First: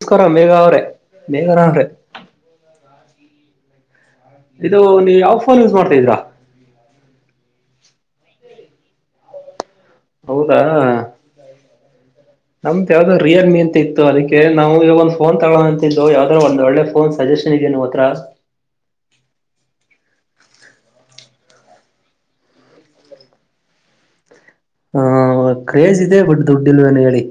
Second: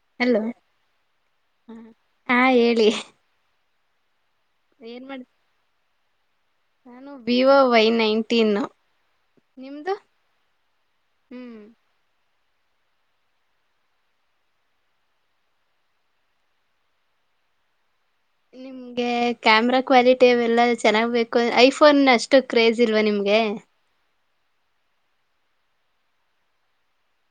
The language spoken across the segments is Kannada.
ನಮಸ್ಕಾರ ಹಲೋ ಮೇಘ ಅವ್ರೆ ಮೇಘರ ಅವ್ರೆ ಹಾ ಹೇಳಿ ಇದು ಏನ್ ನೀ ಮಾಡ ಯಾವ ಫೋನ್ ಯೂಸ್ ಮಾಡ್ತಾ ಇದ್ರಾ ಹಾ [inaudible] ನಾನು ವಿವೋ ವೈ ನೈನ್ಟೀನ್ ನಿಮ್ದು ಹೌದಾ ಹ್ಮ್ ನಮ್ದತ್ ಯಾವ್ದು ರಿಯಲ್ಮಿ ಅಂತ ಇತ್ತು ಅದಕ್ಕೆ ನಾವು ಈಗ ಒಂದಂದು ಫೋನ್ ತಗೋ ಅಂತಿದ್ದು ಯಾವ್ದ್ರ ಒಂದ್ ಒಳ್ಳೆ ಫೋನ್ ಸಜೆಷನ್ ಇದೆ ನೀವು ಹತ್ರ ನಿಮ್ಗೆ ಕ್ಯಾಮ್ರಾ ಕ್ವಾಲಿಟಿವೆಲ್ಲ ಚೆನ್ನಾಗ್ ಬೇಕು ಐಫೋನ್ ಅಷ್ಟು ಕ್ರೇಸ್ ಇಲ್ವಾ ನಿಮ್ಗೆ ಹ ಕ್ರೇಜ್ ಇದೆ ಬಟ್ ದುಡ್ಡಿ ಇಲ್ವೇನ್ ಹೇಳಿ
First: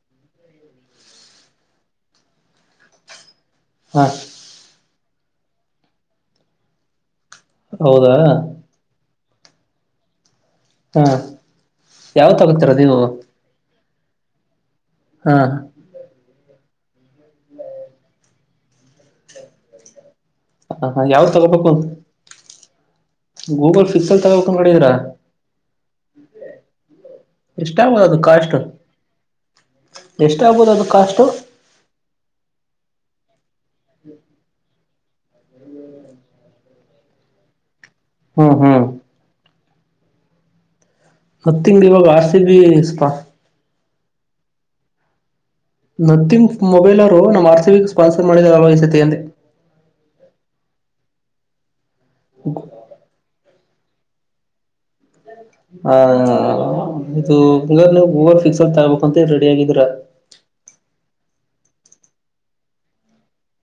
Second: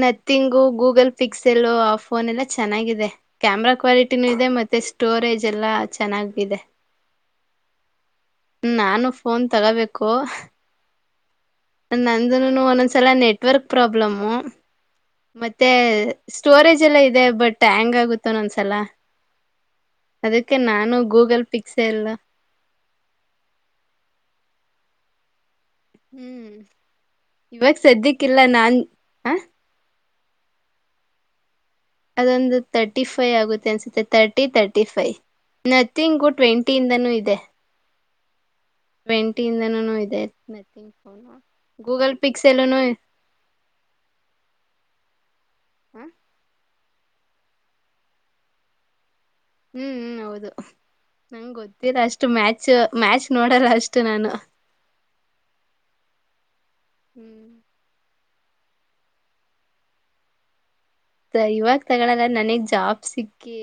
ನಥಿಂಗು, ಗೂಗಲ್ ಪಿಕ್ಸೆಲೂ, ಆ ಫೋನ್ ಎಲ್ಲಾ ಚೆನ್ನಾಗಿದೆ. ಕ್ಯಾಮರಾ ಹಾ ಕ್ವಾಲಿಟಿನೂ ಇದೆ ಮತ್ತೆ ಸ್ಟೋರೇಜ್ ಎಲ್ಲ ಚೆನ್ನಾಗಿದೆ. ಹೌದಾ? ನಾನು ಫೋನ್ ತಗೋಬೇಕು ಹಾ ಯಾವ್ ನಂದುನು ತಗೋತೀರಾ ನೀವು ಒಂದೊಂದ್ಸಲ ನೆಟ್ವರ್ಕ್ ಪ್ರಾಬ್ಲಮ್ ಪ್ರಾಬ್ಲಮ್ಮು ಹಾ ಮತ್ತೆ ಸ್ಟೋರೇಜ್ ಎಲ್ಲ ಇದೆ ಬಟ್ ಹ್ಯಾಂಗ್ ಆಗುತ್ ಒಂದೊಂದ್ ಸಲ. ಅದಕ್ಕೆ ನಾನು ಹ ಯಾವ್ದ್ ಗೂಗಲ್ ತಗೋಬೇಕು ಪಿಕ್ಸೆಲ್ ಗೂಗಲ್ ಪಿಕ್ಸೆಲ್ ತಗೋಬೇಕು ಅನ್ಕೊಂಡಿದಿರ? ಹ್ಮ್ ಇವಾಗ ಎಷ್ಟಾಗಬೋದು ಸದ್ಯಕ್ಕಿಲ್ಲ ನಾನ್, ಹ ಎಷ್ಟ್ ಆಗ್ಬೋದು ಅದು ಕಾಸ್ಟು? ಅದೊಂದು ತರ್ಟಿ ಫೈವ್ ಆಗುತ್ತೆ ತರ್ಟಿ ತರ್ ಫೈ, ನಥಿಂಗು ಟ್ವೆಂಟಿ ಇಂದನೂ ಇದೆ. ಹ್ಮ್ ಹ್ಮ್ ಟ್ವೆಂಟಿ ಇಂದನೂ ಇದೇ [unintelligible] ಹತ್ತ್ ತಿಂಗ್ಗಳು ಇವಾಗ [unintelligible] ಹ್ಮ್ ನಥಿಂಗ್ ಮೊಬೈಲ್ ಅವರು ನಮ್ಮ ಆರ್‌ಸಿಬಿಗೆ ಸ್ಪಾನ್ಸರ್ ಮಾಡಿದರೆ ಅಲ್ವಾ ಈ ಸತಿ ಅಂದೆ. ಹ್ಮ್ ಹ್ಮ್ ಹೌದು ನಂಗ್ ಗೊತ್ತ್ ರ ಅಷ್ಟು ಮ್ಯಾಚ್, ಮ್ಯಾಚ್ ನೋಡಲ್ಲ. ಅಷ್ಟು ನಾನು. ಹಾ. [unintelligible] ಹ್ಮ್ ಪಿಕ್ಸೆಲ್ ತಗಬೇಕು ಅಂತ ಹೇಳಿ ರೆಡಿ ಆಗಿದಿರ [unintelligible] ಇವಾಗ ತಗಳಲ್ಲ, ನನಿಗ್ ಜಾಬ್ ಸಿಕ್ಕಿ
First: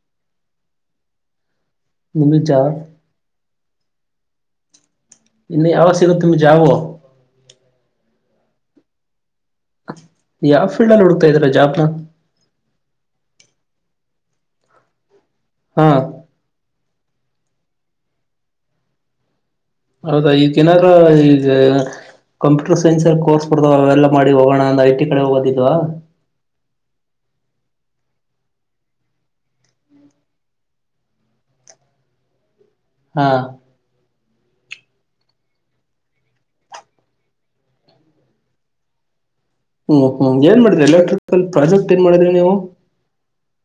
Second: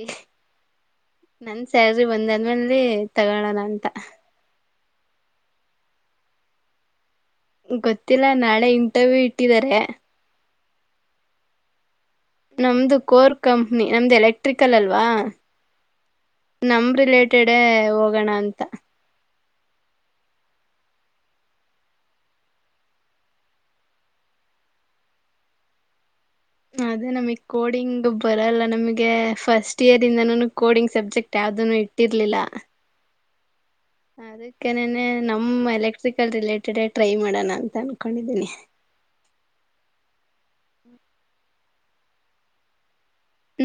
ನನ್ ಸ್ಯಾಲ್ರಿ ಬಂದ್ ನಿಮಗ್ ಜಾಬ್ ಆದ್ಮೇಲೆ ತಗೋಳೋಣ ಅಂತ. ಇನ್ನು ಯಾವಾಗ ಸಿಗುತ್ತ ನಿಮಗೆ ಜಾಬು? ಗೊತ್ತಿಲ್ಲ ನಾಳೆ ಇಂಟರ್ವ್ಯೂ ಇ ಇಟ್ಟಿದ್ದಾರೆ ಯಾವ ಫೀಲ್ಡ್ ಅಲ್ಲಿ ಹುಡುಕ್ತಾ ಇದೀರಾ ಜಾಬ್ ನ? ನಮ್ದು ಕೋರ್ ಕಂಪನಿ ನಮ್ದು ಎಲೆಕ್ಟ್ರಿಕಲ್ ಅಲ್ವಾ ಹಾ ನಮ್ ರಿಲೇಟೆಡೇ ಹೋಗೋಣ ಅಂತ. ಹೌದಾ, ಈಗ ಏನಾರ ಈಗ ಕಂಪ್ಯೂಟರ್ ಸೈನ್ಸ್ ಅಲ್ಲಿ ಕೋರ್ಸ್ ಕೊಡದಾವ ಅವೆಲ್ಲ ಮಾಡಿ ಹೋಗೋಣ ಅಂದ ಐ ಟಿ ಕಡೆ ಹೋಗೋ [unintelligible] ಅದೇ ನಮಗ್ ಕೋಡಿಂಗ್ ಬರಲ್ಲ. ನಮಗೆ ಫಸ್ಟ್ ಇಯರ್ ಇಂದನನು ಕೋಡಿಂಗ್ ಸಬ್ಜೆಕ್ಟ್ ಯಾವ್ದನು ಇಟ್ಟಿರ್ಲಿಲ್ಲ ಹಾ ಅದಕ್ಕೆನೆ ನಮ್ಮ ಎಲೆಕ್ಟ್ರಿಕಲ್ ರಿಲೇಟೆಡೇ ಟ್ರೈ ಮಾಡೋಣ ಅಂತ ಅನ್ಕೊಂಡಿದೀನಿ. ಹ್ಮ್ ಹ್ಮ್ ಏನ್ ಮಾಡಿದ್ರಿ ಎಲೆಕ್ಟ್ರಿಕಲ್ ಪ್ರಾಜೆಕ್ಟ್ ಏನ್ ಮಾಡಿದ್ರಿ ನೀವು?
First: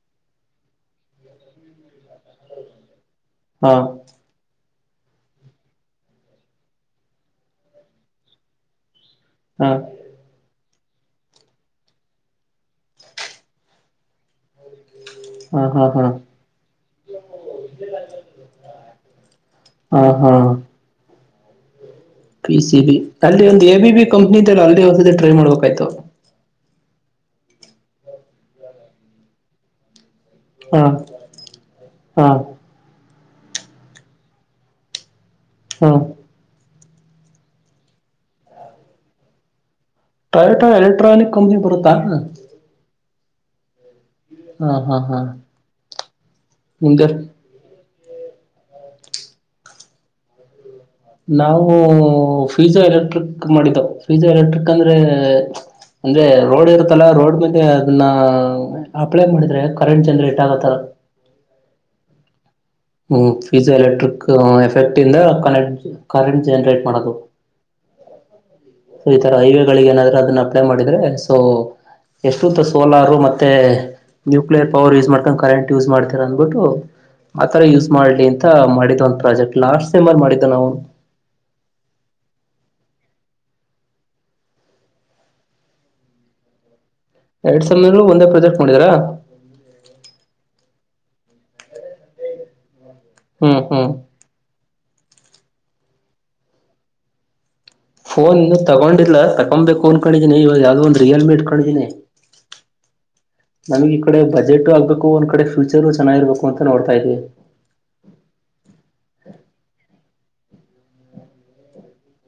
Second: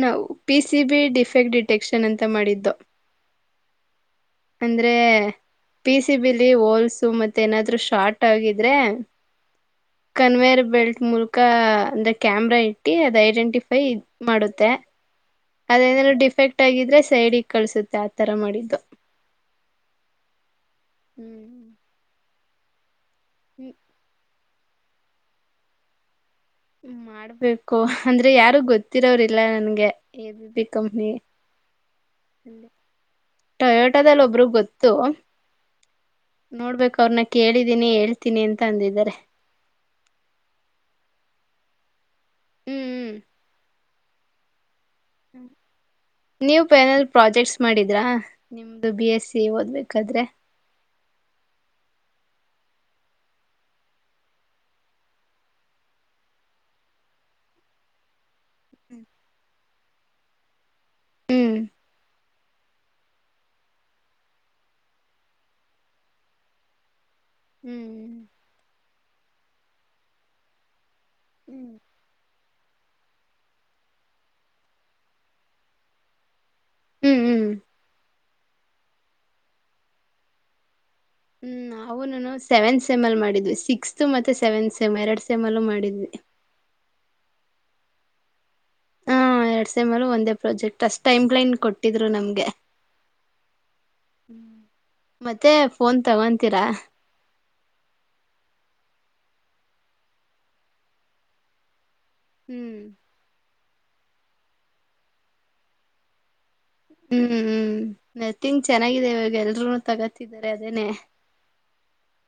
ನಾವು ಪಿಸಿಬಿ ಡಿಫೆಕ್ಟ್ ಡಿಟೆಕ್ಷನ್ ಅಂತ ಮಾಡಿದ್ದು. ಹಾ. ಅಂದ್ರೆ ಪಿಸಿಬಿ-ಲಿ ಹೋಲ್ಸು ಮತ್ತೆ ಏನಾದ್ರು ಶಾರ್ಟ್ ಆಗಿದ್ರೆ ಹಾ ಕನ್ವೇಯರ್ ಬೆಲ್ಟ್ ಮೂಲಕ ಅಂದ್ರ, ಕ್ಯಾಮ್ರಾ ಇಟ್ಟಿ ಅದು ಐಡೆಂಟಿಫೈ ಮಾಡುತ್ತೆ. ಹಾ ಹಾ ಹಾ ಅಲ್ಲೇನಾದ್ರೂ ಡಿಫೆಕ್ಟ್ ಆಗಿದ್ರೆ ಸೈಡಿಗೆ ಕಳ್ಸುತ್ತೆ ಆತರ ಮಾಡಿದ್ದು. ಹಾ ಹಾ ಹ್ಮ್ ಹ್ಮ್. P C B. ಅಲ್ಲಿ ಒಂದ್ ಎಬಿಬಿ ಕಂಪನಿ ಅಲ್ಲಿಗ್ ಒಂದ್ಸಲ ಟ್ರೈ ಮಾಡ್ಬೇಕಿತ್ತು. ಮಾಡ್ಬೇಕು, ಅಂದ್ರೆ ಯಾರು ಗೊತ್ತಿರೋರಿಲ್ಲ ನನ್ಗೆ. ಎಬಿಬಿ ಹಾ ಕಂಪನಿ ಹಾ ಟೊಯೋಟದಲ್ಲಿ ಒಬ್ಬರು ಗೊತ್ತು ಹಾ. ನೋಡ್ಬೇಕು ಅವ್ರನ್ನ ಕೇಳಿದೀನಿ ಹೇಳ್ತೀನಿ ಅಂತ ಅಂದಿದ್ದಾರೆ. ಟೊಯೋಟಾ ಎಲೆಕ್ಟ್ರಾನಿಕ್ ಕಂಪ್ನಿ ಬರುತ್ತಾ. ಹ್ಮ್ ಹ್ಮ್. ಹಾ ಹಾ ಹಾ ನೀವು ಫೈನಲಲ್ ನಿಮ್ದೆ ಪ್ರಾಜೆಕ್ಟ್ಸ್ ಮಾಡಿ ್ರ ನಿಮ್ದು ಬಿ ಎಸ್ ಸಿ ಓದ್ಬೇಕಾದ್ರೆ? ನಾವು ಫೀಜೋ ಎಲೆಕ್ಟ್ರಿಕ್ ಮಾಡಿದ್ದೇವು. ಫೀಜೋ ಎಲೆಕ್ಟ್ರಿಕ್ ಅಂದ್ರೆ, ಅಂದ್ರೆ ರೋಡ್ ಇರುತ್ತಲ್ಲ, ರೋಡ್ ಮೆ [unintelligible] ಅದನ್ನ [unintelligible] ಮಾಡಿದ್ರೆ ಕರೆಂಟ್ ಜನರೇಟ್ ಆಗುತ್ತೆ ಹ್ಮ್ ಹ್ಮ ಫ್ಯೂಸ್ ಎಲೆಕ್ಟ್ರಿಕ್ ಎಫೆಕ್ಟ್ ಇಂದ ಕರೆಂಟ್ ಕರೆಂಟ್ ಜನರೇಟ್ ಮಾಡೋದು ಸೊ ಈ ತರ ಹ್ಮ್ ಹೈವೇಗಳಿಗೆ ಏನಾದ್ರೂ ಅದನ್ನ ಅಪ್ಲೈ ಮಾಡಿದ್ರೆ ಸೊ, ಹ್ಮ್ ಎಷ್ಟು [unintelligible] ಸೋಲಾರು, ಮತ್ತೆ ನ್ಯೂಕ್ಲಿಯರ್ ಪವರ್ ಯೂಸ್ ಮಾಡ್ಕೊಂಡು ಕರೆಂಟ್ ಯೂಸ್ ಮಾಡ್ತಿರ ಬಿಟ್ಟು ಹ್ಮ್ ಹ್ಮ್ ಆತರ ಯೂಸ್ ಮಾಡ್ಲಿ ಅಂತ ಮಾಡಿದ್ ಒಂದು ಪ್ರಾಜೆಕ್ಟ್ ಲಾಸ್ಟ್ ಸೆಮ್ ಅಲ್ಲಿ ಮಾಡಿದ್ದ ನಾವು. ಹ್ಮ್ ನಾವುನು ಸೆವೆಂತ್ ಸೆಮ್ ಅಲ್ಲಿ ಮಾಡಿದ್ವಿ. ಸಿಕ್ಸ್ತ್ ಮತ್ತೆ ಸೆವೆಂತ್ ಸಮ್, ಎರಡು ಸೆಮ್ ಅಲ್ಲು ಮಾಡಿದ್ವಿ. ಎರಡ್ ಸೆಮ್ಮಿಗೂ ಒಂದೇ ಪ್ರೊಜೆಕ್ಟ್ ಹ ಎರಡ್ ಸೆಮ್ ಅಲ್ಲು ಒಂದೇ ಪ್ರಾಜೆಕ್ಟ್. ಪಸ್ಟ್ ಟೈಮ್ ಲೈನ್ ಕೊಟ್ಟಿದ್ರು ನಮ್ಗೆ ಹಾ ಹಾ ಮತ್ತೆ ಫೋನ್ ತಗೊಂತೀರಾ ಫೋನ್ ಇ ತಗೊಂಡಿಲ್ಲ ತಕೊಬೇಕು ಅನ್ಕೊಂಡಿದೀನಿ ಇವಾಗ ಯಾವ್ದೋ ಒಂದ್ ರಿಯಲ್ ಮಿ ಇಟ್ಕೊಂಡಿದೀನಿ ಹ್ಮ್ ನಮಗ್ ಈ ಕಡೆ ಬಜೆಟು ಆಗ್ಬೇಕು ಒಂದ್ ಕಡೆ ಫ್ಯೂಚರು ಚೆನ್ನಾಗಿ ಇರ್ಬೇಕು ಅಂತ ನೋಡ್ತಾ ಇದೀವಿ ಹ್ಮ್ ಹ್ಮ್ ಮೆ ತಿಂಗ ಚೆನ್ನಾಗಾಗಿದೆ ಇವಾಗ ಎಲ್ರುೂನು ತಗತ್ತ ತಿದ್ದ್ ತಾಯಿದ್ದೀನಿ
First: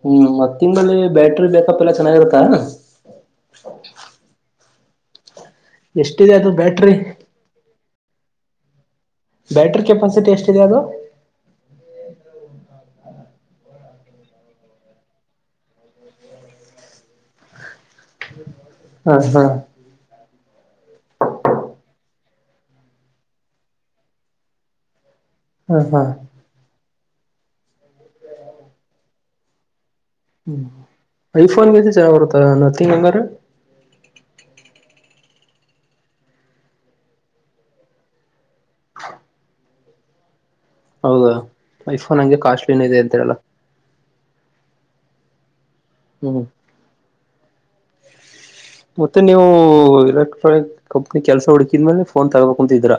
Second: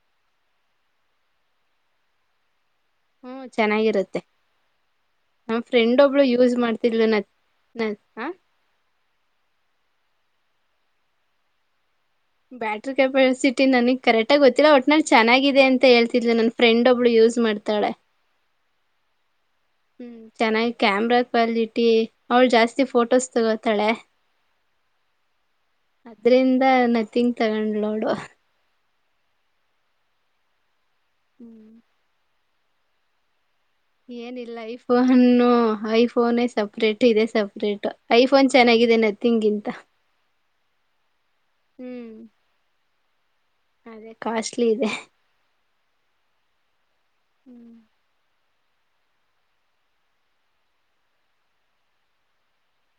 ಹ್ಮ್ ಮತ್ತಿ ತಿಂದಲ್ಲಿ ಬ್ಯಾಟ್ರಿ ಬ್ಯಾಕಪ್ ಎಲ್ಲಾ ಚೆನ್ನಾಗಿರತ್ತಾ ಹ್ಮ್ ಚೆನ್ನಾಗಿರುತ್ತೆ ನಮ್ಮ ಫ್ರೆಂಡ್ ಒಬ್ಳ ಎಷ್ಟಿದೆ ಅದು ಯೂಸ್ ಬ್ಯಾಟ್ರಿ ಮಾಡ್ತಿದ್ಲು ಹ ಬ್ಯಾಟ್ರಿ ಕೆಪಾಸಿಟಿ ಎಷ್ಟಿದೆ ಅದು ಬ್ಯಾಟ್ರಿ ಕೆಪಾಸಿಟಿ ನನಗ್ ಕರೆಕ್ಟಾಗಿ ಗೊತ್ತಿಲ್ಲ ಒಟ್ನ ಚೆನ್ನಾಗಿದೆ ಅಂತ ಹೇಳ್ತಿದ್ ನನ್ನ ಫ್ರೆಂಡ್ ಒಬ್ಳು ಯೂಸ್ ಮಾಡ್ತಾಳೆ ಹ ಹಾ ಹ್ಮ್ ಚೆನ್ನಾಗಿ ಕ್ಯಾಮ್ರಾ ಕ್ವಾಲಿಟಿ ಅವಳು ಜಾಸ್ತಿ ಫೋಟೋಸ್ ತಗೋತಾಳೆ ಹಾ ಹಾ ಅದ್ರಿಂದ ನ ತಿಂಗ ತಗೊಂಡು ಅವಳು ಹ್ಮ್ [unintelligible] ಐಫೋನ್ ಕ್ಕಿಂತ ಚೆನ್ನಾಗಿ ಬರುತ್ತ ಆ ನತಿ ನಗರ್ ಏನಿಲ್ಲ ಐಫೋನು ಐಫೋನೇ ಸಪ್ರೇಟ್ ಇದೆ ಸಪ್ರೇಟ್ ಐ ಫೋನ್ ಚೆನ್ನಾಗಿದೆೇ ನೆತಿಗಿಂತ ಹೌದಾ ಹ್ಮ್ ಐಫೋನ್ ಹಂಗೆ ಕಾಸ್ಟ್ಲ ಏ ಇದೆ ಹ [unintelligible] ಅದೇ ಕಾಸ್ಟ್ಲಿ ಇದೆ ಹ್ಮ್ ಹ್ಮ್ ಮತ್ತೆ ನೀವು ಎಲೆಕ್ಟ್ರಾನಿಕ್ ಕಂಪ್ನಿ ಕೆಲ್ಸ ಹುಡುಕಿದ್ಮೇಲೆ ಫೋನ್ ತಗಬೇಕಕ್ಂತಿದ್ರ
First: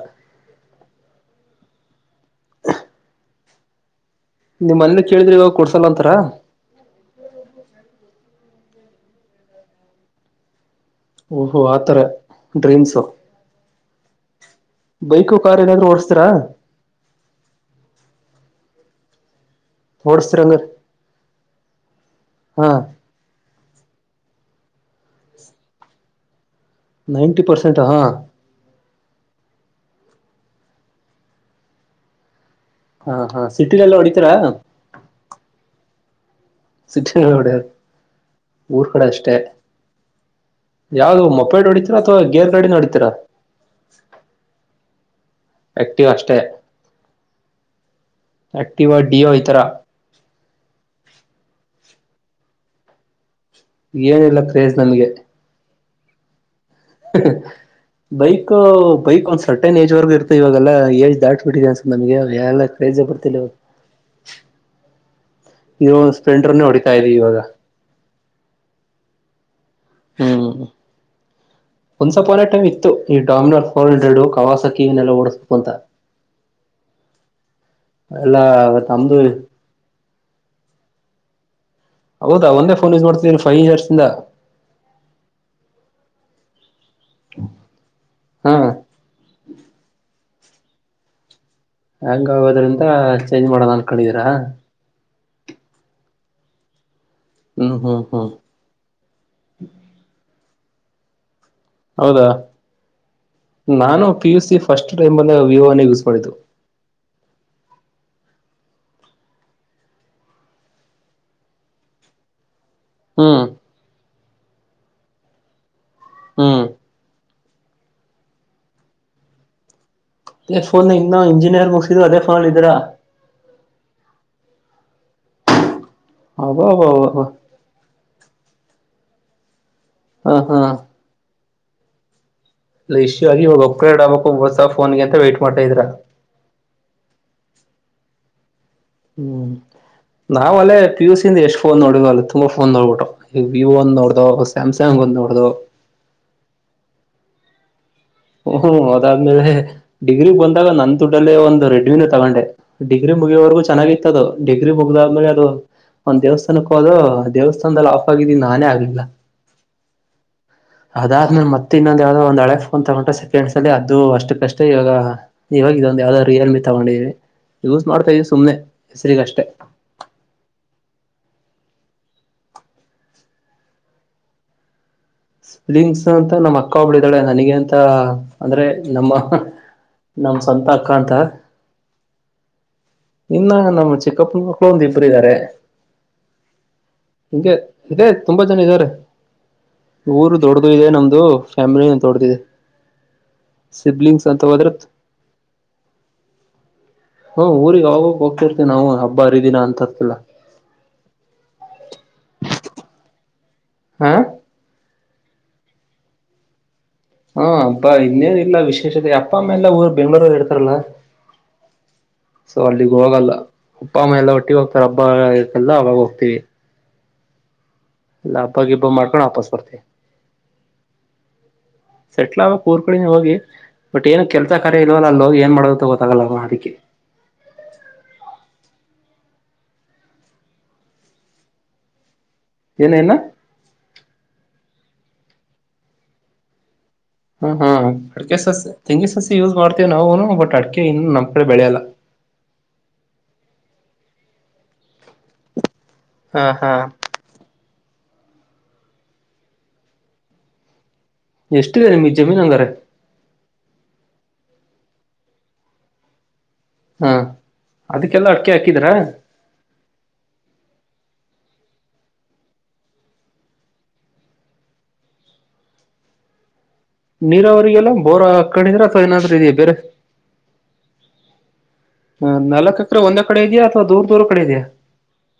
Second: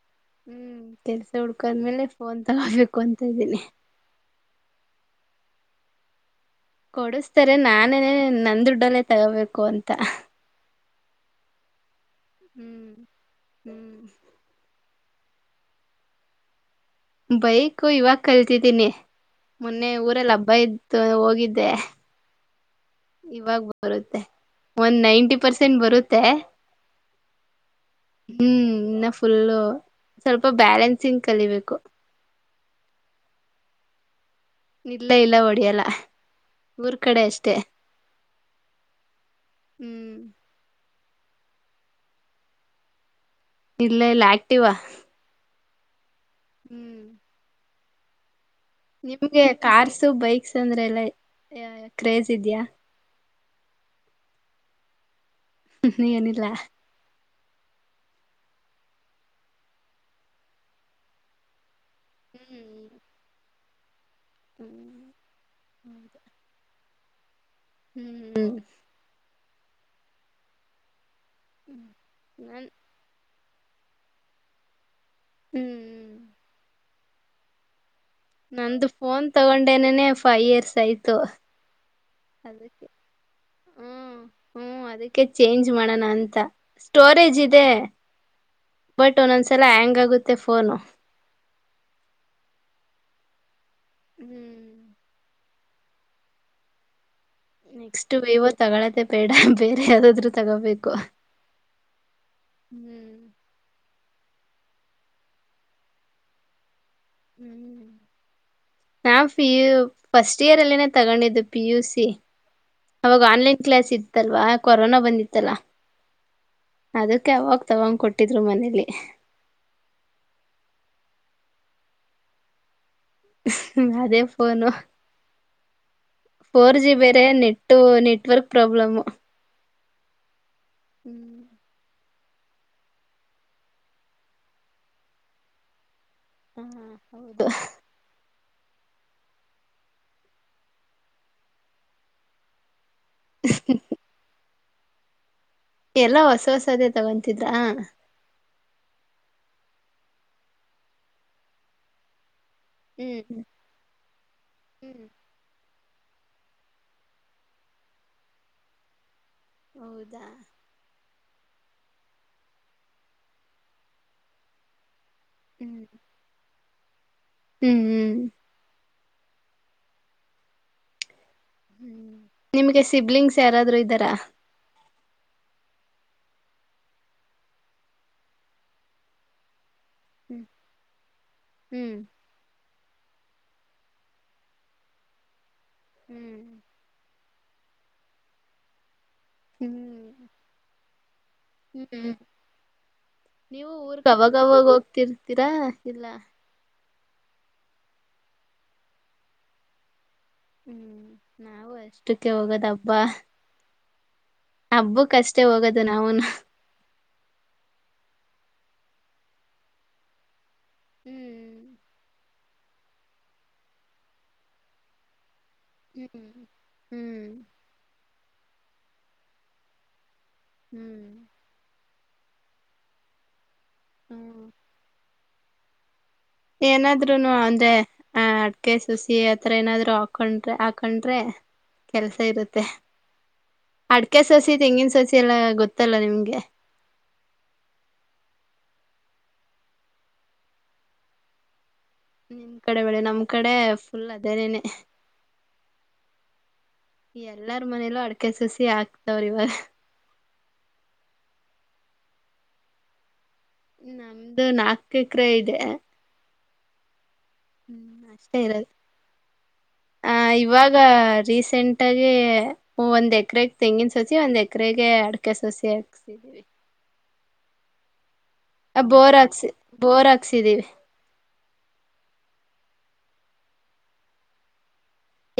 ಹ್ಮ್ ಕೆಲ್ಸ ಹುಡ್ಕೋಾದ್ಮೇಲೆ ಫೋನ್ ತಗಬೇಕು ಅಂತ ಇದ್ದೀನಿ ನಿಮ್ ಮನಲ್ಲಿ ಕೇಳಿದ್ರೆ ಇವಾಗ ಕೊಡ್ಸಲ್ಲ ಅಂತಾರ ಕೊಡಸ್ತಾರೆ ನಾನೇ ನಂದ ದುಡ್ಡಲ್ಲೇ ತಗೋಬೇಕು ಅಂತ ಓಹೋ ಆತರ ಹ್ಮ್ ಡ್ರೀಮ್ಸು ಹ್ಮ್ ಬೈಕ ಕಾರ್ ಏನಾದ್ರು ಓಡಸ್ತರಾ ಬೈಕು ಇವಾಗ ಕಲ್ತಿದ್ದೀನಿ ಮೊನ್ನೆ ಊರಲ್ಲಿ ಓಡಸ್ತೀರ ಹಬ್ಬ ಹಂಗಾರೆ ಇತ್ತು ಹೋಗಿದ್ದೆ ಹಾ ಇವಾಗ ಬರುತ್ತೆ ಒಂದ್ ನೈಂಟಿ ಪರ್ಸೆಂಟ್ ಬರುತ್ತೆ ನೈಂಟಿ ಪರ್ಸೆಂಟ್ ಹಾ ಹ್ಮ್ ಇನ್ನ ಫುಲ್ಲು ಸ್ವಲ್ಪ ಬ್ಯಾಲೆನ್ಸಿಂಗ್ ಕಲಿಬೇಕು ಹಾ ಹಾ ಸಿಟಿಲೆಲ್ಲ ಹೊಡಿತೀರಾ ಇಲ್ಲ ಇಲ್ಲ ಹೊಡಿಯಲ್ಲ ಊರ್ ಕಡೆ ಸಿಟಿಯಲ್ಲಿ ಎಲ್ಲ ಅಷ್ಟೆ ಹೊಡಿಯಲ್ಲ ಊರ್ ಕೂಡೆ ಅಷ್ಟೆ ಹ್ಮ್ ಯಾವ್ದು [unintelligible] ನೋಡಿತೀರ ಅಥವಾ ಗೇರ್ ಗಾಡಿ ಹೊಡೀತೀರಾ ಇಲ್ಲ ಇಲ್ಲ Activa A [unintelligible] hmm Activa Dio ಈ ನಿಮ್ಗೆ ತರ ಕಾರ್ಸ ಬೈಕ್ಸ್ ಅಂದ್ರೆ ಎಲ್ಲ [unintelligible] ಕ್ರೇಜ ಇದೆಯಾ ಏನಿಲ್ಲ ಕ್ರೇಜ್ ನನ್ಗೆ [unintelligible] ಏನಿಲ್ಲ [unintelligible] ಬೈಕ್ ಬೈಕ್ ಒಂದ್ ಸರ್ಟೆನ್ ಏಜ್ ವರೆಗ ಇರ್ತ ಇವಾಗಲ್ಲಾ ಏಜ್ ದಾಟ್ಬಿಟ್ಟಿದೆ ನಮಗೆ ಎಲ್ಲ ಕೈಜೆ ಹ್ಮ್ ಬರ್ತಿಲ ಇವಾಗ ಇದು ಹೌದು ಸ್ಪಲೆಂಡರ್ನ ಹೊಡ [unintelligible] [unintelligible] ರಿ ಇವಾಗ ಹ್ಮ್ ಹ್ಮ್ ಹ್ಮ್ ಒಂದ್ಸಪನ ಟೈಮ್ ನನ್ ಇತ್ತು ಈ ಡಾಮಿನೋಲ್ [unintelligible] [unintelligible] ಲ್ರಡು ಕವಾಸಕಿ [unintelligible] ಟಿವ ವಿನೆಲ್ಲ ಓಡಿಸ್ಬೇಕು ಅಂತ ಹ್ಮ್ ಎಲ್ಲಾ ನಂದು ನಮ್ದು ಫೋನ್ ತಗೊಂಡೇನನೆ ಫೈವ್ ಇಯರ್ಸ್ ಆಯ್ತು ಹೌದಾ ಒಂದೇ ಅದಕ್ಕೆ ಫೋನ್ ಯೂಸ್ ಮಾಡ್ತಿದೀರಿ ಫೈವ್ ಇಯರ್ಸ್ ಇಂದ ಹ್ಮ ಹ್ಮ್ ಅದಕ್ಕೆ ಚೇಂಜ್ ಮಾಡೋಣ ಅಂತ ಸ್ಟೋರೇಜ್ ಇದೆ ಹಾ ಬಟ್ ಒಂದೊಂದ್ಸಲ ಹ್ಯಾಂಗ್ ಆಗುತ್ತೆ [unintelligible] ತ್ತೆಫೋನು ಹೆಂಗ ಆಗೋದ್ರಿಂದ ಚೇಂಜ್ ಮಾಡೋದಂ [unintelligible] ಕಳಿದೀರಾ [unintelligible] ಹ್ಮ್ ಹ್ಮ್ ಹ್ಮ್ ನೆಕ್ಸ್ಟ್ ಹ್ಮ್ ಇವೋ ತಗಳತ್ತ ಬೇಡ ಬೇರೆ ಯಾವ್ದಾದ್ರು [unintelligible] ತಗೋಬೇಕು ಹೌದಾ ಹ್ಮ್ ನಾನು ಪಿ ಯುಸಿ ಫಸ್ಟ್ ಟೈಮ್ ಅ ವಿವೋನ ಯೂಸ್ ಮಾಡಿತು ಹ್ಮ ನಾ ಪಿ ಯು ಫಸ್ಟ್ ಇಯರ್ ಅಲ್ಲಿನೆ ತಗೊಂಡಿದ್ದು ಪಿ ಯು ಸಿ ಅವಾಗ ಹ್ಮ್ ಆನ್ಲೈನ್ ಕ್ಲಾಸ್ ಇ ತ್ತಲ್ವಾ ಕೊರೋನಾ ಬಂದಿತ್ತಲ್ಲ ಹ್ಮ್ ಕ್ಕೆ ಯಾವಾಗ ತಗಂಗ್ ಕೊಟ್ಟಿದ್ರು ಮನೇಲಿ ಅದ ಫೋನ್ ಇನ್ನ ಇಂಜಿನಿಯರ್ ಮುಗಸಿದ್ರು ಅದೇ ಫೋಲ್ ಇದ್ರಾ ಅದೇ ಪನು [unintelligible] ಫೋರ್ ಜಿ ಅಬ್ಬಬ್ಬಬ್ಬ ಬೇರೆ ನೆಟ್ಟು ನೆಟ್ ವರ್ಕ್ ಪ್ರಾಬ್ಲಮು ಹಾ ಹಾ [inaudible] ಇಲ್ಲ ಇಶ್ಯೂ ಆಗಿ ಇವಾಗ ಒಪ್ರೇಡ್ ಆಗ್ಬೇಕುಸ ಫೋನ್ಗೆ ಅಂತ ವೈಟ್ ಮಾಡ್ತಾ ಇದ್ರ [inaudible] ಹ್ಮ್ ನಾವ್ಲ್ಲೇ ಪಿಯ ಯುಸಿಂದ ಎಷ್ಟ್ ಫೋನ್ ನೋಡ್ ಅಲ್ಲ ತುಂಬಾ ಫೋನ್ ನೋಡ್ಬಿಟ್ಟು ವ್ಯೂ ಒಂದ ನೋಡ್ದ [unintelligible] ಸಾಮಸಂಗ್ ಒಂದುಬಡದು ಎಲ್ಲಾ ಹೊಸ ಹೊಸದೇ ತಗೊಂತಿದ್ರಾ ಹ್ಮ್ ಅದಾದ್ಮೇಲೆ ಡಿಗ್ರಿ ಬಂದಾಗ ನನ್ ದುಡ್ಡಲ್ಲೇ ಒಂದು ರೆಡ್ನೂ ತಗೊಂಡೆ ಡಿಗ್ರಿ ಹ್ಮ್ ಮುಗಿಯುವವರೆಗೂ ಚೆನ್ನಾಗಿತ್ತು ಅದು ಡಿಗ್ರಿ ಮುಗ್ದ ಹ್ಮ್ ಮಲೆ ಅದು ಒಂದ್ ದೇವಸ್ಥಾನಕ್ ಹೋದು ದೇವಸ್ಥಾನದಲ್ಲಿ ಆಫ್ ಆಗಿದ್ದೀನಿ ನಾನೇ ಆಗ್ಲಿಲ್ಲ ಹೌದಾ ಅದಾದ್ಮಲೆ ಮತ್ತೆ ಇನ್ನೊಂದು ಯಾವವುದೋ ಒಂದು ಹಳೆ ಒಂದು ತಗೊಂಡ್ರೇ ಸೆಕೆಂಡ್ಸಲ್ಲಿ ಅದು ಅಷ್ಟಕ್ಕಷ್ಟೇ ಇವಾಗ.. ಇವಾಗ ಹ್ಮ್ ಇದೊಂದ ಯಾವುದೂ ರಿಯಲ್ ಮೀ.. ತಗೊಂಡಿದ್ದಿ ಹ್ಮ್ ಯೂಸ್ ಮಾಡ್ತಾ ಇಧಿವ ಹ್ಮ್ ಸುಮ್ನೆ ಹೆಸರಿಗಷ್ಟೆ ಹ್ಮ ನಿಮ್ಗೆ ಸಿಬ್ಲಿಂಗ್ಸ್ ಯಾರಾದ್ರೂ ಇದ್ದಾರಾ ಸ್ಪಲಿಂಗ್ಸ್ ಅಂತ ನಮ್ಮ ಅಕ್ಕ ಒಬ್ಳು ಇದಿದಾಳೆ ನನಗೆ ಅಂತ ಅಂದ್ರೆ ನಮ್ಮ.. ನಮ್ಮ ಹ್ಮ್ ಸಂತ ಅಕ್ಕ ಅಂತ ಹ್ಮ್ ಇನ್ನ ನಮ್ಮ ಚಕ್ಕಪ್ಪನ ಮಕ್ಕಳು ಒಂದ ಇಬ್ಬರ ಇದ್ದಾರೆ [inaudible] ನಿಂಗೆ ಇದೆ ತುಂಬಾ ಜನ ಇದಾರೆ ಹ್ಮ್ ಹ್ಮ್ ಊರು ದೊಡ್ಡದು ಇದೆ ನಮ್ದು ಫ್ಯಾಮಿಲಿ ದೊಡ್ಡ್ದಿದೆ ನೀವು ಊರ್ಗ್ ಸಿಬ್ಲಿಂಗ್ಸ್ ಅಂತ ಅವಾಗವಾಗ ಹೋದ್ರೆ.. ಹೋಗ್ತಿರ್ತೀರಾ ಇಲ್ಲ. ಹ್ಮ ಊರಿಗೆ ಅವಾಗಕ್ ಹೋಗ್ತಿರ್ತಿವಿ ನಾವು ಹಬ್ಬ ಹರಿದಿನಾ ಅಂದಕೆಲ್ಲ ಹ್ಮ್ ನಾವು ಅಷ್ಟಕ್ಕೆ ಹೋಗೋದ ಹಬ್ಬಾ.. ಹಾ ಹಬ್ಬುಕ ಅಷ್ಟೇ ಹೋಗೋದು ನಾವುನೂ ಹಾ ಹಬ್ಬಾ ಇನ್ನೇನ ಇಲ್ಲ ವಿಶೇಷತೆ ಅಪ್ಪ ಅಮ್ಮ ಎಲ್ಲ ಊರು ಬೆಂಗಳೂರು ಅಲ್.. ಆತರಲ್ಲ ಹ್ಮ್ ಸೊ ಅಲ್ಲಿಗ್ ಹೋಗಲ್ಲ ಅಪ್ಪ ಅಮ್ಮ ಎಲ್ಲ ಒಟ್ಟಿಗೆ ಹೋಗ್ತಾರೆ ಹಬ್ಬ.. ಎಲ್ಲ ಅವಾಗ ಹ್ಮ್ ಹೋಗ್ತೀವಿ ಹ್ಮ್ ಅಲ್ಲ ಹಬ್ಬಾಗಿಬ್ಬ ಮಾಡ್ಕೊಂಡ ವಾಪಾಸ್ ಬರ್ತೀವಿ ಹ್ಮ್ ಸೆಟ್ಲ್ ಆಗೋದ ಕೂರ್ ಕಡೆನೆ ಹೋಗಿ ಬಟ್ ಏನ ಹ್ಮ್ ಕೆಲ್ಸ ಕಾರ್ಯ ಇಲ್ವಲ್ಲ ಅಲ ಹೋಗಿ.. ಮಾಡೋದ ಅಂತ ಗೊ.. ಏನಾದ್ರುನು ಅಂದೆ ಆ ಕೆಸ್.. ಸಸಿ ಆತ್ರ ಏನಾದ್ರು ಹಾಕೊಂಡ್ರೆ ಹಾಕೊಂಡ್ರೆ ಕೆಲ್ಸ.. ಇರತ್ತೆ ಏನೇನ ಅದ್ಕೆ ಸಸಿ ತೆಂಗಿನ ಸ... ಸಸಿ ಎಲ್ಲ ಗೊತ್ತಲ್ಲ ನಿಮ್ಗೆ ಹ್ಮ್ ಹ್ಮ್ ಅಡಿಕೆ ಸಸಿ ತೆಂಗಿ ಸಸಿ ಯೂಸ್ ಮಾಡ್ತೀವಿ ನಾವುನು ಬಟ್ ಅಡಕೆ ಇನ್ನು ನಮ್ ಕಡೆ ಬೆಳೆಯಲ್ಲ ನಿಮ್ ಕಡೆ ಬೆಳೆ ನಮ್ ಕಡೆ ಫುಲ್ ಅದೇನೇನೆ ಹಾ ಹಾ ಎಲ್ಲಾರ ಮನೆಲೂ ಅಡ... ಅಡ್ಕೆ ಸಸಿ ಆಗ್ತವ್ರ ಇವ ಎಷ್ಟಿದೆ ನಿಮ್ ಜಮೀನ್ ಹಂಗಾರೆ ನಮ್ದು ನಾಕ ಎಕರೆ ಇದೆ ಹಾ ಅದಕ್ಕೆಲ್ಲ ಅಡಿಕೆ ಹಾಕಿದ್ರ ಆ ಇವಾಗ ರೀ.. ಎಂಟಾಗಿ ಒಂದ್ ಎಕರೆಗೆ ತೆಂಗಿನ ಸಸಿ ಒಂದ್ ಎಕರೆಗೆ ಅಡಕೆ ಸಸಿ ಹಾಕ್ಸಿದೀವಿ ನೀರಾವರಿಗೆಲ್ಲ ಬೋರ ಬೋರಾ ಹಾಕ್ಸ್ ಬೋರಾ ಹಾಕ್ಸ್ ಇದ್ದೀವಿ ಹ ನಾಲ್ಕಕ್ರ ಒಂದ ಕಡೆ ಇದೆಯಾ ಅಥವಾ ದೂರ್ ದೂರ್ ಕಡೆ ಇದೆಯಾ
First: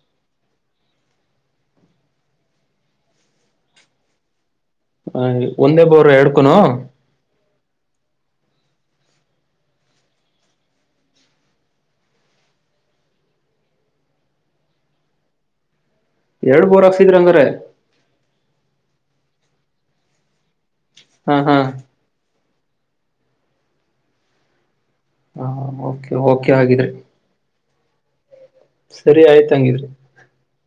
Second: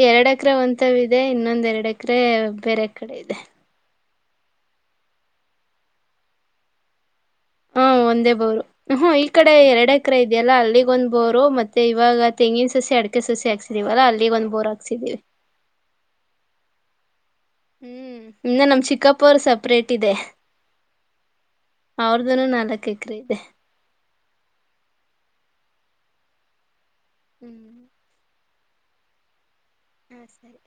ಎರಡ್ ಎಕರೆ ಒಂತವ ಇದೆ ಇನ್ನೊಂದ ಎರಡ್ ಎಕರೆ ಬೇರೆ ಕಡೆ ಇದೆ ಹ ಒಂದೇ ಬೋರ್ ಎಡ್ಕೊನು ಹಾ ಒಂದೇ ಬೋರು ಹು ಹೂ ಈ ಕಡೆ ಎರಡೆ ಎಕರೆ ಇದೆಯಲ್ಲಾ ಅಲ್ಲಿಗೊಂದ್ ಬೋರು ಮತ್ತೆ ಇವಾಗ ತೆಂಗಿನ ಸಸಿ ಅಡಕೆ ಸಸಿ ಹಾಕ್ಸಿದೀವಲ್ಲಾ ಅಲ್ಲಿಗೊಂದ್ ಬೋರ್ ಹಾಕ್ಸಿದೀವಿ ಎರಡ್ ಬೋರ್ ಹಕ್ಸಿದ್ರಿ ಅಂಗರೇ ಹ್ಮ್ ಇನ್ನೆ ನಮ್ ಚಿಕ್ಕಾಪುರ್ ಸಪ್ಪ ಪ್ರೇಟಿದೆ ಹಾ ಹಾ ಅವರದೊಂದ್ ಹತ್ತಕ್ರೆ ಇದೆ ಹಾ ಓಕೆ ಓಕೆ ಹಾಗಗಿದ್ರೆ ಹ್ಮ್ ಸರಿ ಆಯ್ತಂಗಿರ್ ಹಾ ಸರಿ